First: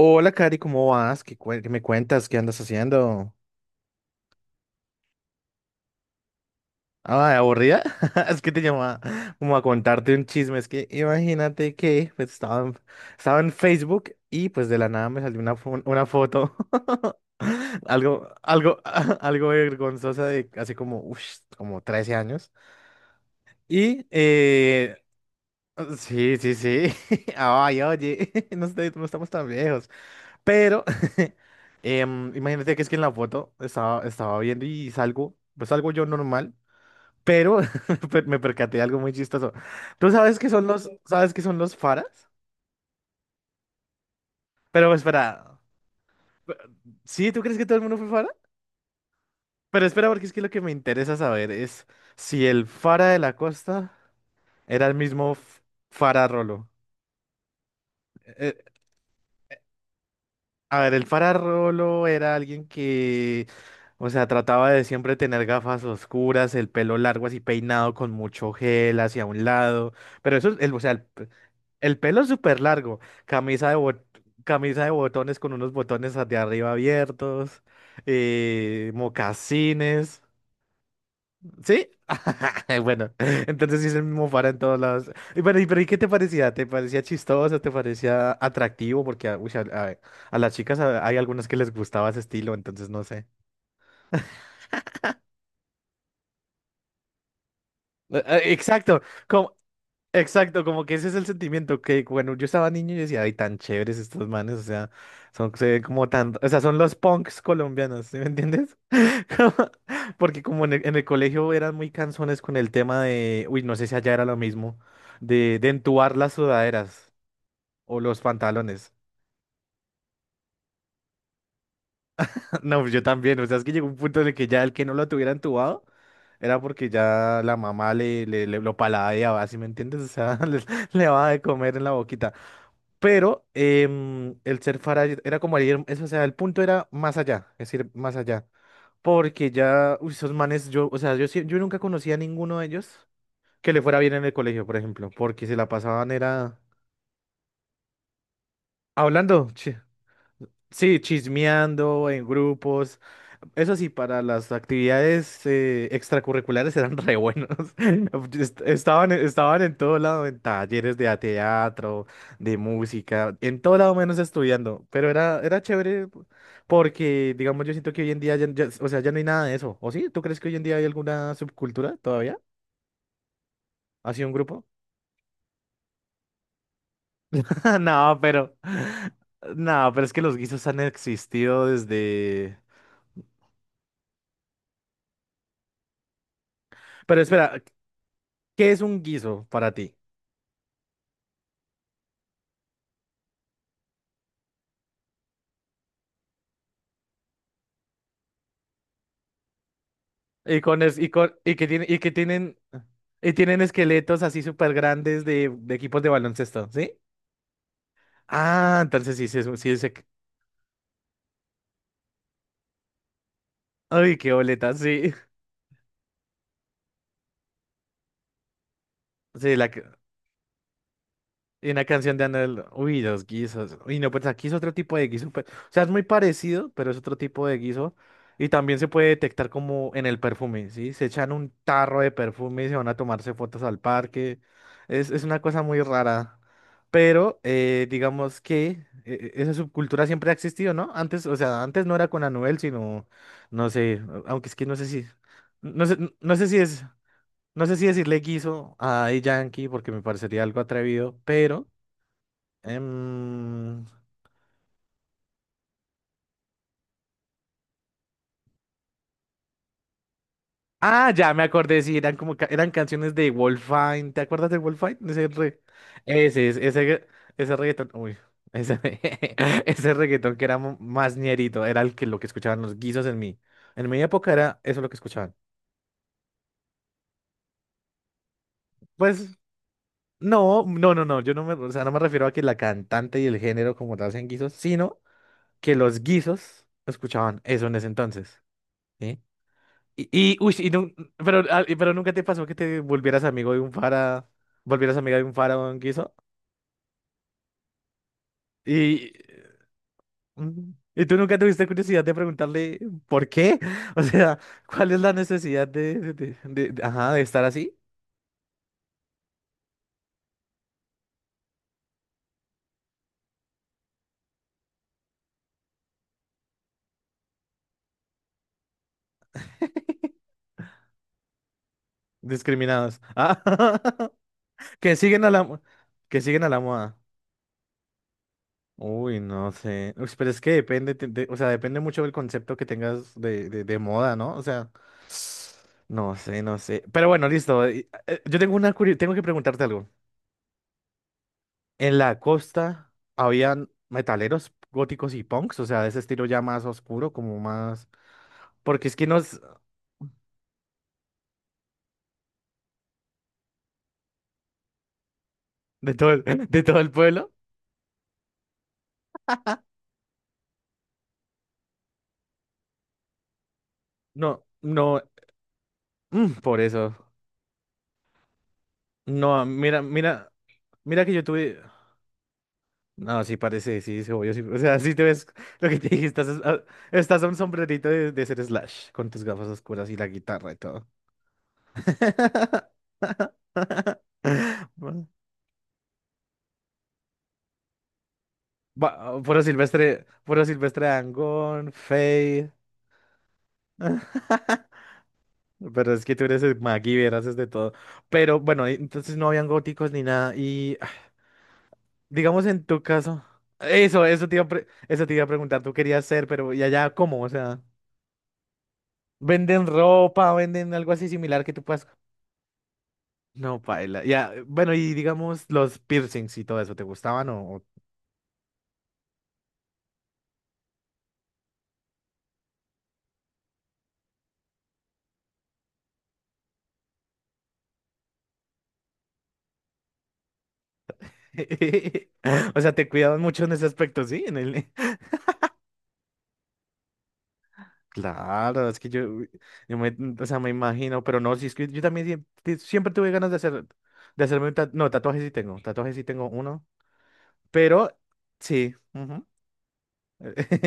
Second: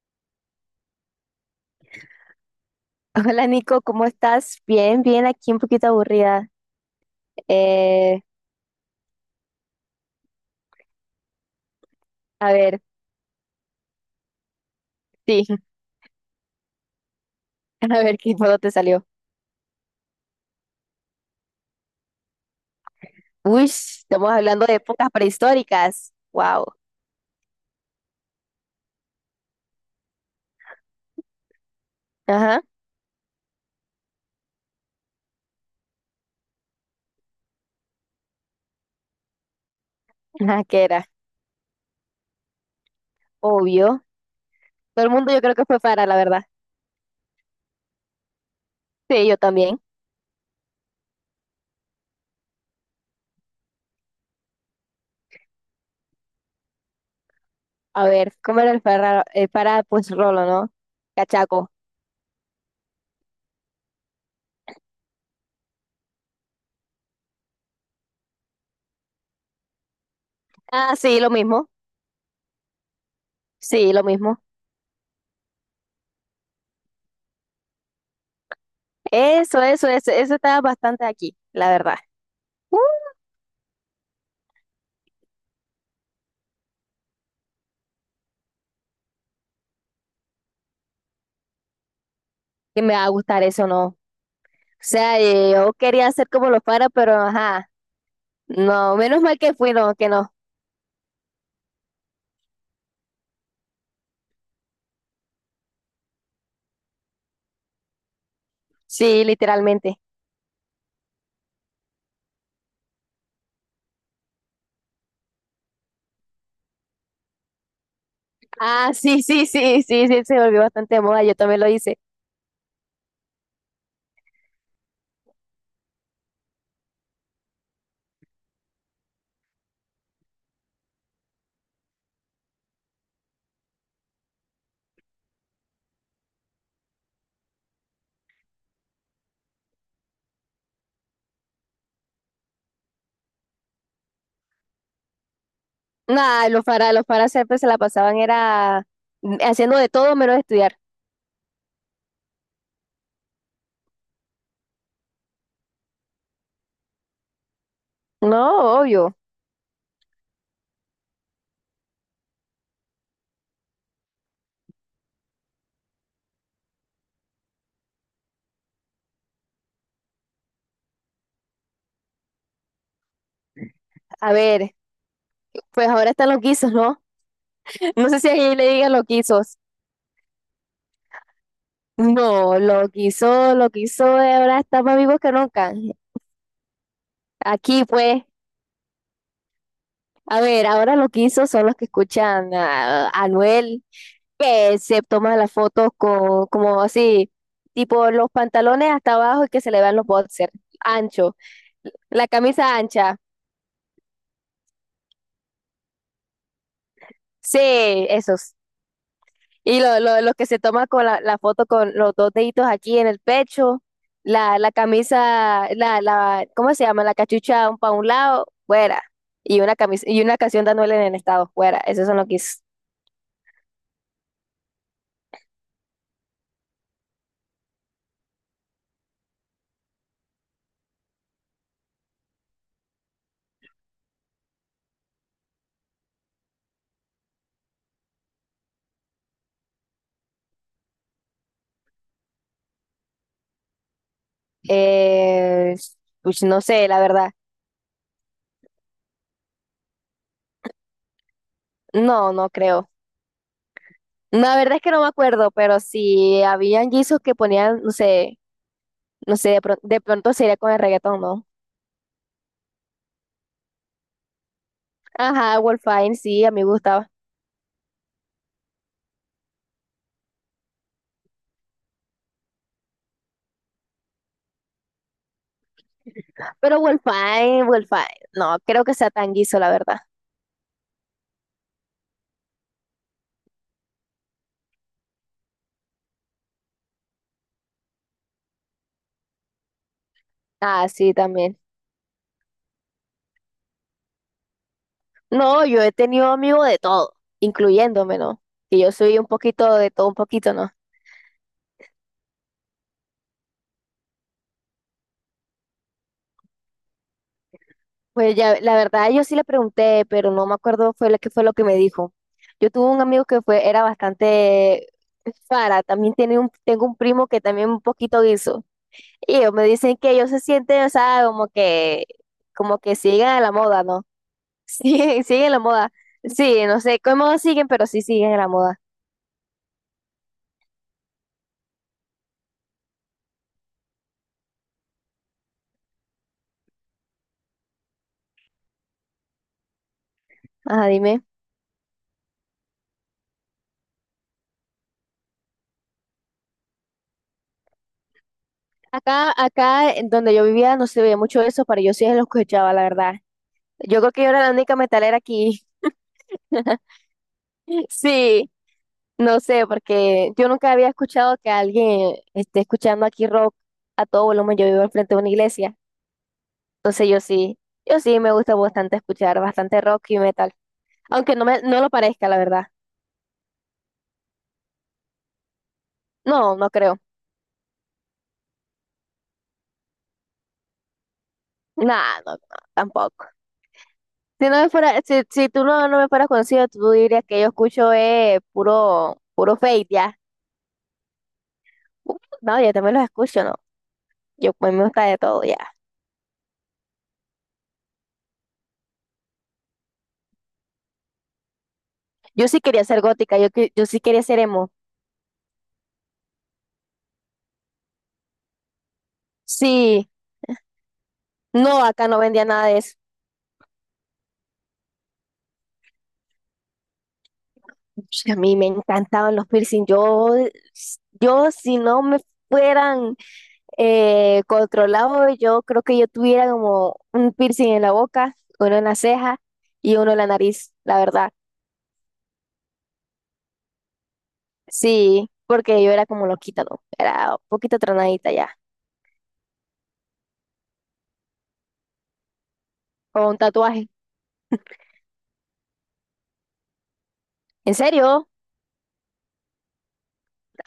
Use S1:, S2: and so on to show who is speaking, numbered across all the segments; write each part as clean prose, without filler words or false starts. S1: Hola, Cari, ¿cómo vas? ¿Qué me cuentas? ¿Qué andas haciendo?
S2: Hola Nico, ¿cómo estás? Bien, bien, aquí un poquito aburrida.
S1: Ah, ¿aburrida?
S2: Eh,
S1: Es que te llamaba como a contarte un chisme. Es que imagínate que
S2: a ver,
S1: estaba en Facebook y pues de la nada me salió
S2: sí,
S1: una foto.
S2: a ver
S1: Algo,
S2: qué juego te
S1: algo,
S2: salió.
S1: algo vergonzosa de hace como, ush, como 13 años.
S2: Uy,
S1: Y
S2: estamos hablando de
S1: eh,
S2: épocas prehistóricas.
S1: sí, sí,
S2: Wow.
S1: sí. Ay, oye, no estamos tan viejos. Pero
S2: Ajá,
S1: imagínate que es que en la foto estaba viendo y salgo, pues salgo yo normal, pero me percaté de algo muy chistoso. ¿Tú sabes qué
S2: ajá,
S1: son
S2: ¿qué
S1: los,
S2: era?
S1: Sabes qué son los faras?
S2: Obvio.
S1: Pero
S2: Todo el mundo yo creo
S1: espera,
S2: que fue para, la verdad.
S1: pe- ¿sí? ¿Tú crees que todo el mundo fue fara?
S2: Sí, yo también.
S1: Pero espera, porque es que lo que me interesa saber es si el fara de la costa era el fara Rolo.
S2: A ver, ¿cómo era el para? El para, pues Rolo, ¿no?
S1: A ver, el
S2: Cachaco.
S1: fararolo era alguien que, o sea, trataba de siempre tener gafas oscuras, el pelo largo así peinado con mucho gel hacia un lado, pero eso, el, o sea,
S2: Ah,
S1: el,
S2: sí,
S1: pe-
S2: lo mismo.
S1: el pelo súper largo, camisa de,
S2: Sí, lo
S1: bot-
S2: mismo.
S1: camisa de botones con unos botones de arriba abiertos,
S2: Eso, eso, eso,
S1: mocasines.
S2: eso estaba bastante aquí, la
S1: ¿Sí?
S2: verdad. Uh,
S1: Bueno, entonces sí es el mismo fara en todos lados. Y bueno, ¿y qué te parecía? ¿Te parecía chistoso? ¿Te parecía atractivo? Porque ah, uy, a las chicas hay algunas que les gustaba ese estilo,
S2: que
S1: entonces
S2: me
S1: no
S2: va a
S1: sé.
S2: gustar eso, ¿no? O sea, yo quería hacer como los para, pero ajá. No,
S1: Exacto.
S2: menos mal que
S1: como-
S2: fui, no, que no.
S1: Exacto, como que ese es el sentimiento que bueno yo estaba niño y yo decía, ay, tan chéveres estos manes, o sea, son se ven como tan, o sea, son los punks colombianos, ¿sí me entiendes?
S2: Sí,
S1: Como...
S2: literalmente.
S1: Porque como en el colegio eran muy cansones con el tema de, uy, no sé si allá era lo mismo, de entubar las sudaderas o los
S2: Ah,
S1: pantalones.
S2: sí, sí, sí, sí, sí, se volvió bastante de moda, yo también lo hice.
S1: No, pues yo también, o sea, es que llegó un punto en el que ya el que no lo tuviera entubado era porque ya la mamá lo paladeaba, ¿sí me entiendes? O sea, le daba de comer en la boquita. Pero el ser Faraday era como ir, eso, o sea, el punto era más allá, es decir, más allá. Porque ya, uy, esos manes, yo, o sea, yo nunca conocía a ninguno de ellos que le fuera bien en el colegio, por ejemplo, porque se la pasaban
S2: Nah,
S1: era
S2: los faras siempre se la pasaban, era
S1: hablando. Sí.
S2: haciendo de todo menos estudiar.
S1: Sí, chismeando en grupos. Eso sí, para las actividades extracurriculares eran re buenos.
S2: No,
S1: Estaban,
S2: obvio.
S1: estaban en todo lado, en teatro, de música, en todo lado menos estudiando. Pero era, era chévere porque, digamos, yo siento que hoy en día, o sea, ya no hay nada de eso. ¿O sí? ¿Tú crees que hoy en día hay alguna subcultura todavía? ¿Así un
S2: A
S1: grupo?
S2: ver, pues ahora están los guisos, ¿no? No
S1: No,
S2: sé si
S1: pero...
S2: ahí le digan los guisos.
S1: No, pero es que los guisos han existido desde...
S2: No, lo quiso, ahora está más vivos que nunca.
S1: Pero espera,
S2: Aquí, pues,
S1: ¿qué es un guiso para ti?
S2: a ver, ahora lo quiso son los que escuchan a Anuel, que se toma las fotos con, como así, tipo los pantalones hasta abajo y que se le vean los boxers,
S1: Y con es- y con-
S2: ancho,
S1: y que tiene, Y que
S2: la
S1: tienen
S2: camisa ancha,
S1: y tienen esqueletos así súper grandes de equipos de baloncesto, ¿sí?
S2: sí, esos.
S1: Ah, entonces sí, sí,
S2: Y
S1: es...
S2: lo que se toma con la, la foto con los dos deditos aquí en el pecho,
S1: Ay, qué
S2: la,
S1: boleta,
S2: la
S1: sí.
S2: camisa, la, ¿cómo se llama? La cachucha un pa' un lado, fuera.
S1: Sí,
S2: Y
S1: la,
S2: una camisa, y una canción de en el estado,
S1: y
S2: fuera.
S1: una
S2: Esos
S1: canción
S2: son
S1: de
S2: los que es.
S1: Anuel, uy, los guisos. Uy, no, pues aquí es otro tipo de guiso, pues, o sea, es muy parecido, pero es otro tipo de guiso. Y también se puede detectar como en el perfume, ¿sí? Se echan un tarro de perfume y se van a tomarse fotos al parque. Es una cosa muy rara. Pero digamos que esa subcultura siempre ha existido, ¿no? Antes, o sea, antes no era con Anuel, sino, no sé, aunque es que no sé si,
S2: Eh,
S1: no sé, no
S2: pues
S1: sé si
S2: no
S1: es,
S2: sé, la verdad.
S1: no sé si decirle guiso a Daddy Yankee porque me parecería algo atrevido, pero...
S2: No, no creo.
S1: Em,
S2: La verdad es que no me acuerdo, pero si habían guisos que ponían, no sé, no sé, de, de pronto sería con el
S1: Ah,
S2: reggaetón,
S1: ya me
S2: ¿no?
S1: acordé, sí, eran eran canciones de Wolfine. ¿Te acuerdas de Wolfine?
S2: Ajá, Wolfine, sí,
S1: Ese,
S2: a
S1: es-
S2: mí me
S1: ese, re-
S2: gustaba.
S1: Ese reggaetón. Uy, ese, ese reggaetón que era más ñerito, era el que lo que escuchaban los guisos en mi... En mi época era eso lo que escuchaban.
S2: Pero Wolfine, Wolfine, no, creo que sea
S1: Pues
S2: tan guiso, la verdad.
S1: no, no, no, no. Yo no me, o sea, no me refiero a que la cantante y el género como tal sean guisos, sino que los guisos escuchaban eso en ese entonces. ¿Sí? Y, y, uy, y
S2: Ah,
S1: nun-
S2: sí,
S1: pero,
S2: también.
S1: ah, pero nunca te pasó que te volvieras amigo de un fara, volvieras amiga de un fara
S2: No,
S1: o un
S2: yo he
S1: guiso.
S2: tenido amigos de todo, incluyéndome, ¿no? Que yo
S1: Y,
S2: soy un poquito de todo, un poquito,
S1: mm,
S2: ¿no?
S1: y tú nunca tuviste curiosidad de preguntarle por qué. O sea, ¿cuál es la necesidad de, ajá, de estar así?
S2: Pues ya, la verdad, yo sí le pregunté, pero no me acuerdo fue lo que me dijo. Yo tuve un amigo que fue, era bastante Fara, también tiene un, tengo un primo que también un poquito guiso. Y ellos me dicen que ellos se sienten, o sea, como que
S1: Discriminados.
S2: siguen a
S1: Ah,
S2: la moda, ¿no?
S1: que
S2: Siguen,
S1: siguen a la,
S2: siguen la
S1: mo-
S2: moda.
S1: que siguen a la
S2: Sí, no
S1: moda.
S2: sé cómo siguen, pero sí siguen la moda.
S1: Uy, no sé. Uy, pero es que depende, o sea, depende mucho del concepto que tengas de moda, ¿no? O sea, no sé, no sé. Pero bueno, listo. Yo tengo una tengo que preguntarte algo.
S2: Ajá, dime.
S1: En la costa habían metaleros góticos y punks, o sea, de ese estilo ya más oscuro, como más. Porque es que
S2: Acá,
S1: nos...
S2: acá en donde yo vivía no se veía mucho eso, pero yo sí lo escuchaba, la verdad. Yo creo que yo era la única metalera aquí.
S1: De todo el, de todo el pueblo.
S2: Sí, no sé, porque yo nunca había escuchado que alguien esté escuchando aquí rock a todo
S1: No,
S2: volumen. Yo vivo al
S1: no,
S2: frente de una iglesia.
S1: mm, por eso.
S2: Entonces yo sí, yo sí me gusta bastante escuchar
S1: No, mira,
S2: bastante rock y
S1: mira,
S2: metal.
S1: mira que yo
S2: Aunque no
S1: tuve.
S2: me, no lo parezca, la verdad.
S1: No, sí parece, sí, sí, obvio, sí. O sea, sí te ves lo que te dije,
S2: No, no creo.
S1: estás a un sombrerito de ser Slash, con tus gafas oscuras y la guitarra y todo.
S2: Nah, no, no, tampoco. Si no me fuera,
S1: Bueno,
S2: si, si tú no, no me fueras conocido, tú dirías que yo escucho puro,
S1: puro
S2: puro fake
S1: Silvestre,
S2: ya.
S1: puro Silvestre Dangond, Faye.
S2: No, yo también los escucho, no. Yo a mí me gusta de todo ya.
S1: Pero es que tú eres el MacGyver, haces de todo. Pero bueno, entonces no habían góticos ni nada. Y ah, digamos
S2: Yo sí
S1: en tu
S2: quería ser
S1: caso,
S2: gótica, yo, yo sí
S1: eso,
S2: quería
S1: eso te
S2: ser
S1: iba a, pre-
S2: emo.
S1: eso te iba a preguntar, tú querías ser, pero ¿y allá cómo? O sea. Venden
S2: Sí,
S1: ropa, venden algo así similar que tú
S2: no,
S1: puedas.
S2: acá no vendía nada de eso.
S1: No, paila. Ya, bueno, y digamos los piercings y todo eso, ¿te gustaban o...? O...
S2: Sí, a mí me encantaban los piercing. Yo si no me fueran controlados, yo creo que yo tuviera como un piercing en la boca, uno en la ceja y uno en la nariz, la verdad.
S1: O sea, te cuidaban mucho en ese aspecto, sí, en el...
S2: Sí, porque yo era como loquita, ¿no? Era un poquito tronadita ya,
S1: Claro, es que yo me, o sea, me imagino, pero no, si es que yo también siempre tuve
S2: con
S1: ganas de
S2: un
S1: hacer,
S2: tatuaje.
S1: de hacerme un tatuaje, no, tatuajes sí tengo uno,
S2: ¿En
S1: pero
S2: serio?
S1: sí, ujú.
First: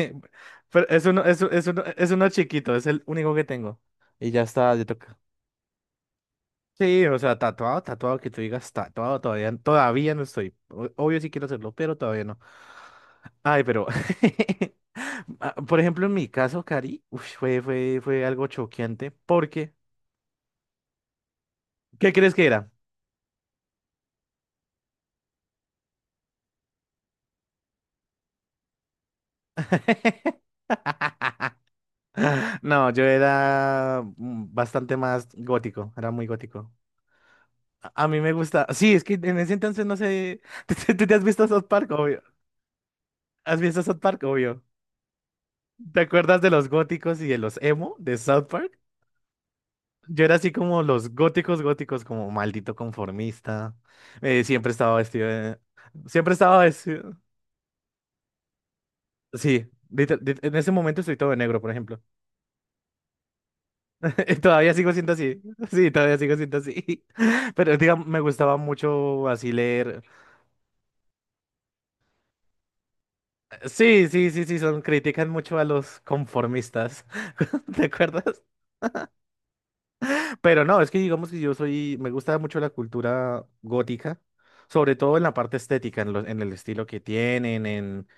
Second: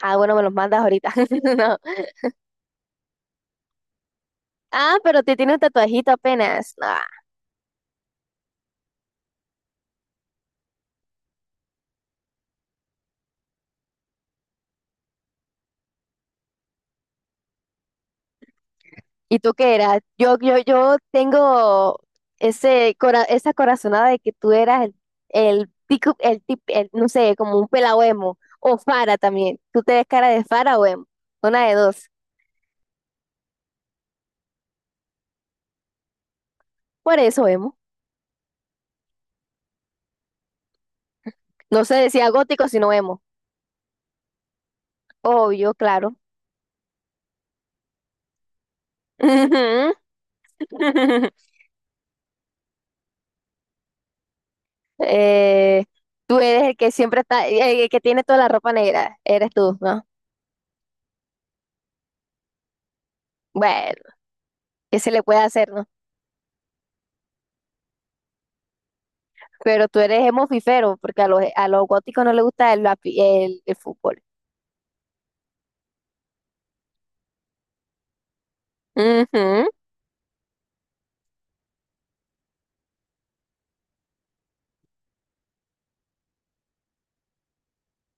S2: Ah, bueno, me los mandas
S1: Pero es
S2: ahorita.
S1: uno, es,
S2: No.
S1: es uno chiquito, es el único que tengo. Y ya está, ya
S2: Ah,
S1: toca.
S2: pero te tiene un tatuajito apenas. No,
S1: Sí, o sea, tatuado, tatuado, que tú digas tatuado, todavía, todavía no estoy. O... Obvio sí quiero hacerlo, pero todavía no. Ay, pero, ah, por ejemplo, en mi caso, Cari, uy, fue algo choqueante
S2: ¿y tú
S1: porque,
S2: qué eras? Yo tengo
S1: ¿qué crees que era?
S2: ese esa corazonada de que tú eras el pico, el tip, el, no sé, como un pelao emo, o Fara también. Tú te ves cara de Fara o emo, una de dos.
S1: No, yo era mm, bastante más gótico, era muy gótico.
S2: Por eso emo.
S1: A mí me gusta, sí, es que en ese entonces no sé, ¿ tú te has visto South
S2: No
S1: Park,
S2: se
S1: obvio?
S2: decía gótico, sino emo.
S1: ¿Has visto South Park, obvio?
S2: Obvio,
S1: ¿Te
S2: claro.
S1: acuerdas de los góticos y de los emo de South Park?
S2: Ujú.
S1: Yo era así como los góticos góticos, como maldito conformista. Siempre estaba vestido de...
S2: Eh,
S1: Siempre
S2: Tú
S1: estaba
S2: eres el que
S1: vestido...
S2: siempre está, el que tiene toda la ropa negra, eres
S1: Sí,
S2: tú, ¿no?
S1: en ese momento estoy todo de negro, por ejemplo.
S2: Bueno,
S1: Todavía sigo
S2: ¿qué se
S1: siendo
S2: le puede
S1: así.
S2: hacer, ¿no?
S1: Sí, todavía sigo siendo así. Pero digamos, me gustaba mucho así
S2: Pero tú
S1: leer.
S2: eres hemofifero, porque a los góticos no les gusta el, el
S1: Sí,
S2: fútbol.
S1: sí, sí, sí, son critican mucho a los conformistas. ¿Te acuerdas?
S2: Ujú.
S1: Pero no, es que digamos que yo soy, me gusta mucho la cultura gótica, sobre todo en la parte estética, en el estilo que tienen,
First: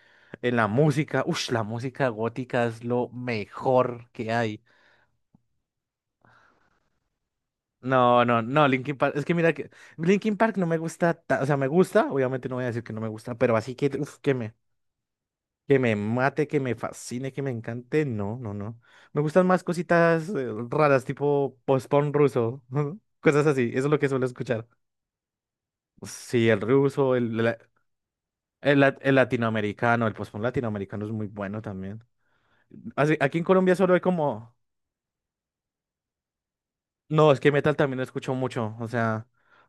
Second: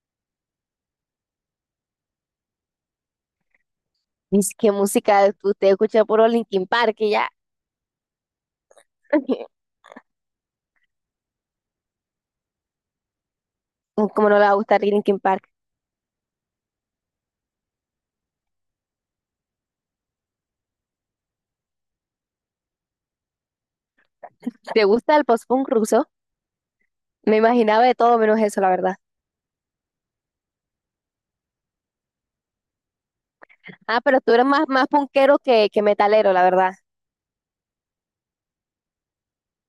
S1: en la música. Ush, la música gótica es lo mejor que
S2: Dice,
S1: hay.
S2: ¿qué música? Usted escucha puro Linkin Park y ya.
S1: No, no, no, Linkin Park, es que mira que Linkin Park no me gusta, o sea, me gusta, obviamente no voy a decir que no me gusta, pero así que, uf,
S2: ¿Cómo no le va a gustar Linkin Park?
S1: que me mate, que me fascine, que me encante, no, no, no. Me gustan más cositas raras, tipo post-punk ruso, cosas así, eso es lo que suelo escuchar.
S2: ¿Te gusta el post-punk ruso?
S1: Sí, el ruso,
S2: Me imaginaba de todo menos eso, la verdad.
S1: el latinoamericano, el post latinoamericano es muy bueno también. Así... aquí en Colombia solo
S2: Ah,
S1: hay
S2: pero tú eres
S1: como...
S2: más, más punkero que metalero, la verdad.
S1: No, es que metal también lo escucho mucho, o sea,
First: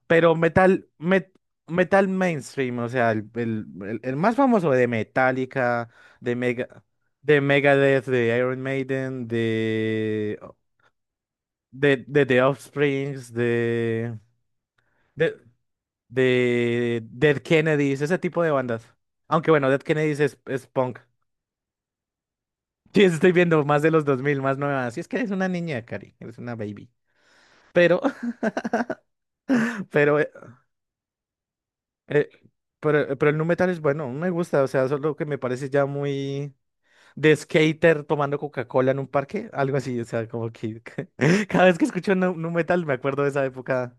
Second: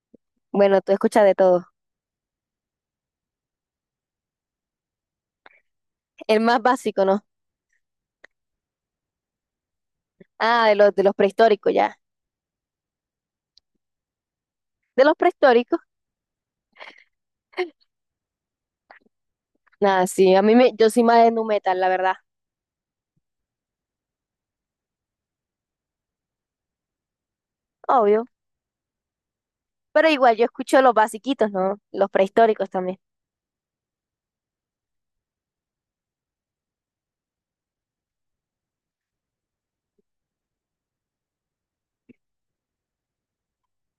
S1: pero
S2: Bueno, tú escuchas de todo.
S1: metal mainstream, o sea, el más famoso de Metallica, de
S2: El más
S1: Mega,
S2: básico, ¿no?
S1: de Megadeth, de Iron Maiden,
S2: Ah, de los prehistóricos, ya.
S1: de The Offsprings,
S2: ¿De los
S1: de,
S2: prehistóricos?
S1: de Dead Kennedys, ese tipo de bandas. Aunque bueno, Dead
S2: Nada,
S1: Kennedys
S2: sí, a mí
S1: es
S2: me, yo
S1: punk.
S2: soy más de nu metal, la verdad.
S1: Sí, estoy viendo más de los 2000, más nuevas. Sí, es que eres una niña, Cari, eres una baby. Pero,
S2: Obvio. Pero
S1: pero, eh,
S2: igual, yo escucho los basiquitos, ¿no? Los
S1: eh,
S2: prehistóricos también.
S1: pero el nu metal es bueno, me gusta, o sea, solo que me parece ya muy de skater tomando Coca-Cola en un parque, algo así, o sea, como que cada vez que escucho nu metal me acuerdo de esa época,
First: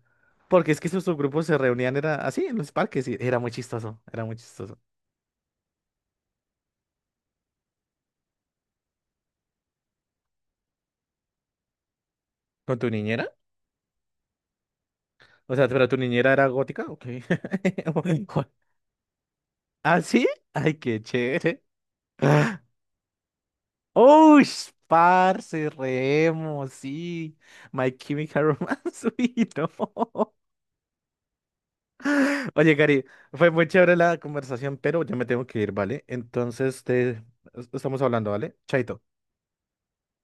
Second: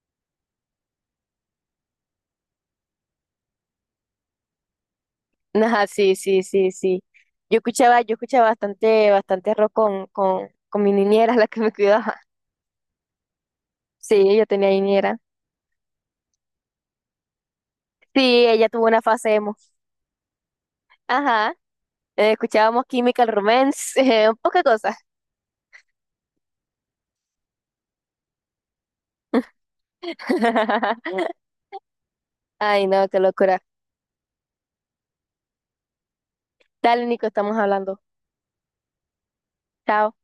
S1: porque es que esos subgrupos se reunían, era así, en los parques, y era muy chistoso, era muy chistoso.
S2: Ajá, sí, sí, sí, sí. Yo escuchaba bastante, bastante rock con mi niñera, la que me cuidaba.
S1: ¿Con tu niñera?
S2: Sí, ella tenía niñera.
S1: O sea, pero tu niñera era gótica, ok.
S2: Sí, ella tuvo una fase emo.
S1: Ah, sí, ay, qué
S2: Ajá.
S1: chévere.
S2: Escuchábamos Chemical Romance,
S1: Uy,
S2: poca cosa.
S1: parce, Remo, sí. My Chemical Romance, uy, no. Oye,
S2: Ay,
S1: Cari,
S2: no, qué
S1: fue
S2: locura.
S1: muy chévere la conversación, pero ya me tengo que ir, ¿vale? Entonces,
S2: Dale,
S1: te...
S2: Nico, estamos
S1: estamos
S2: hablando.
S1: hablando, ¿vale? Chaito.
S2: Chao.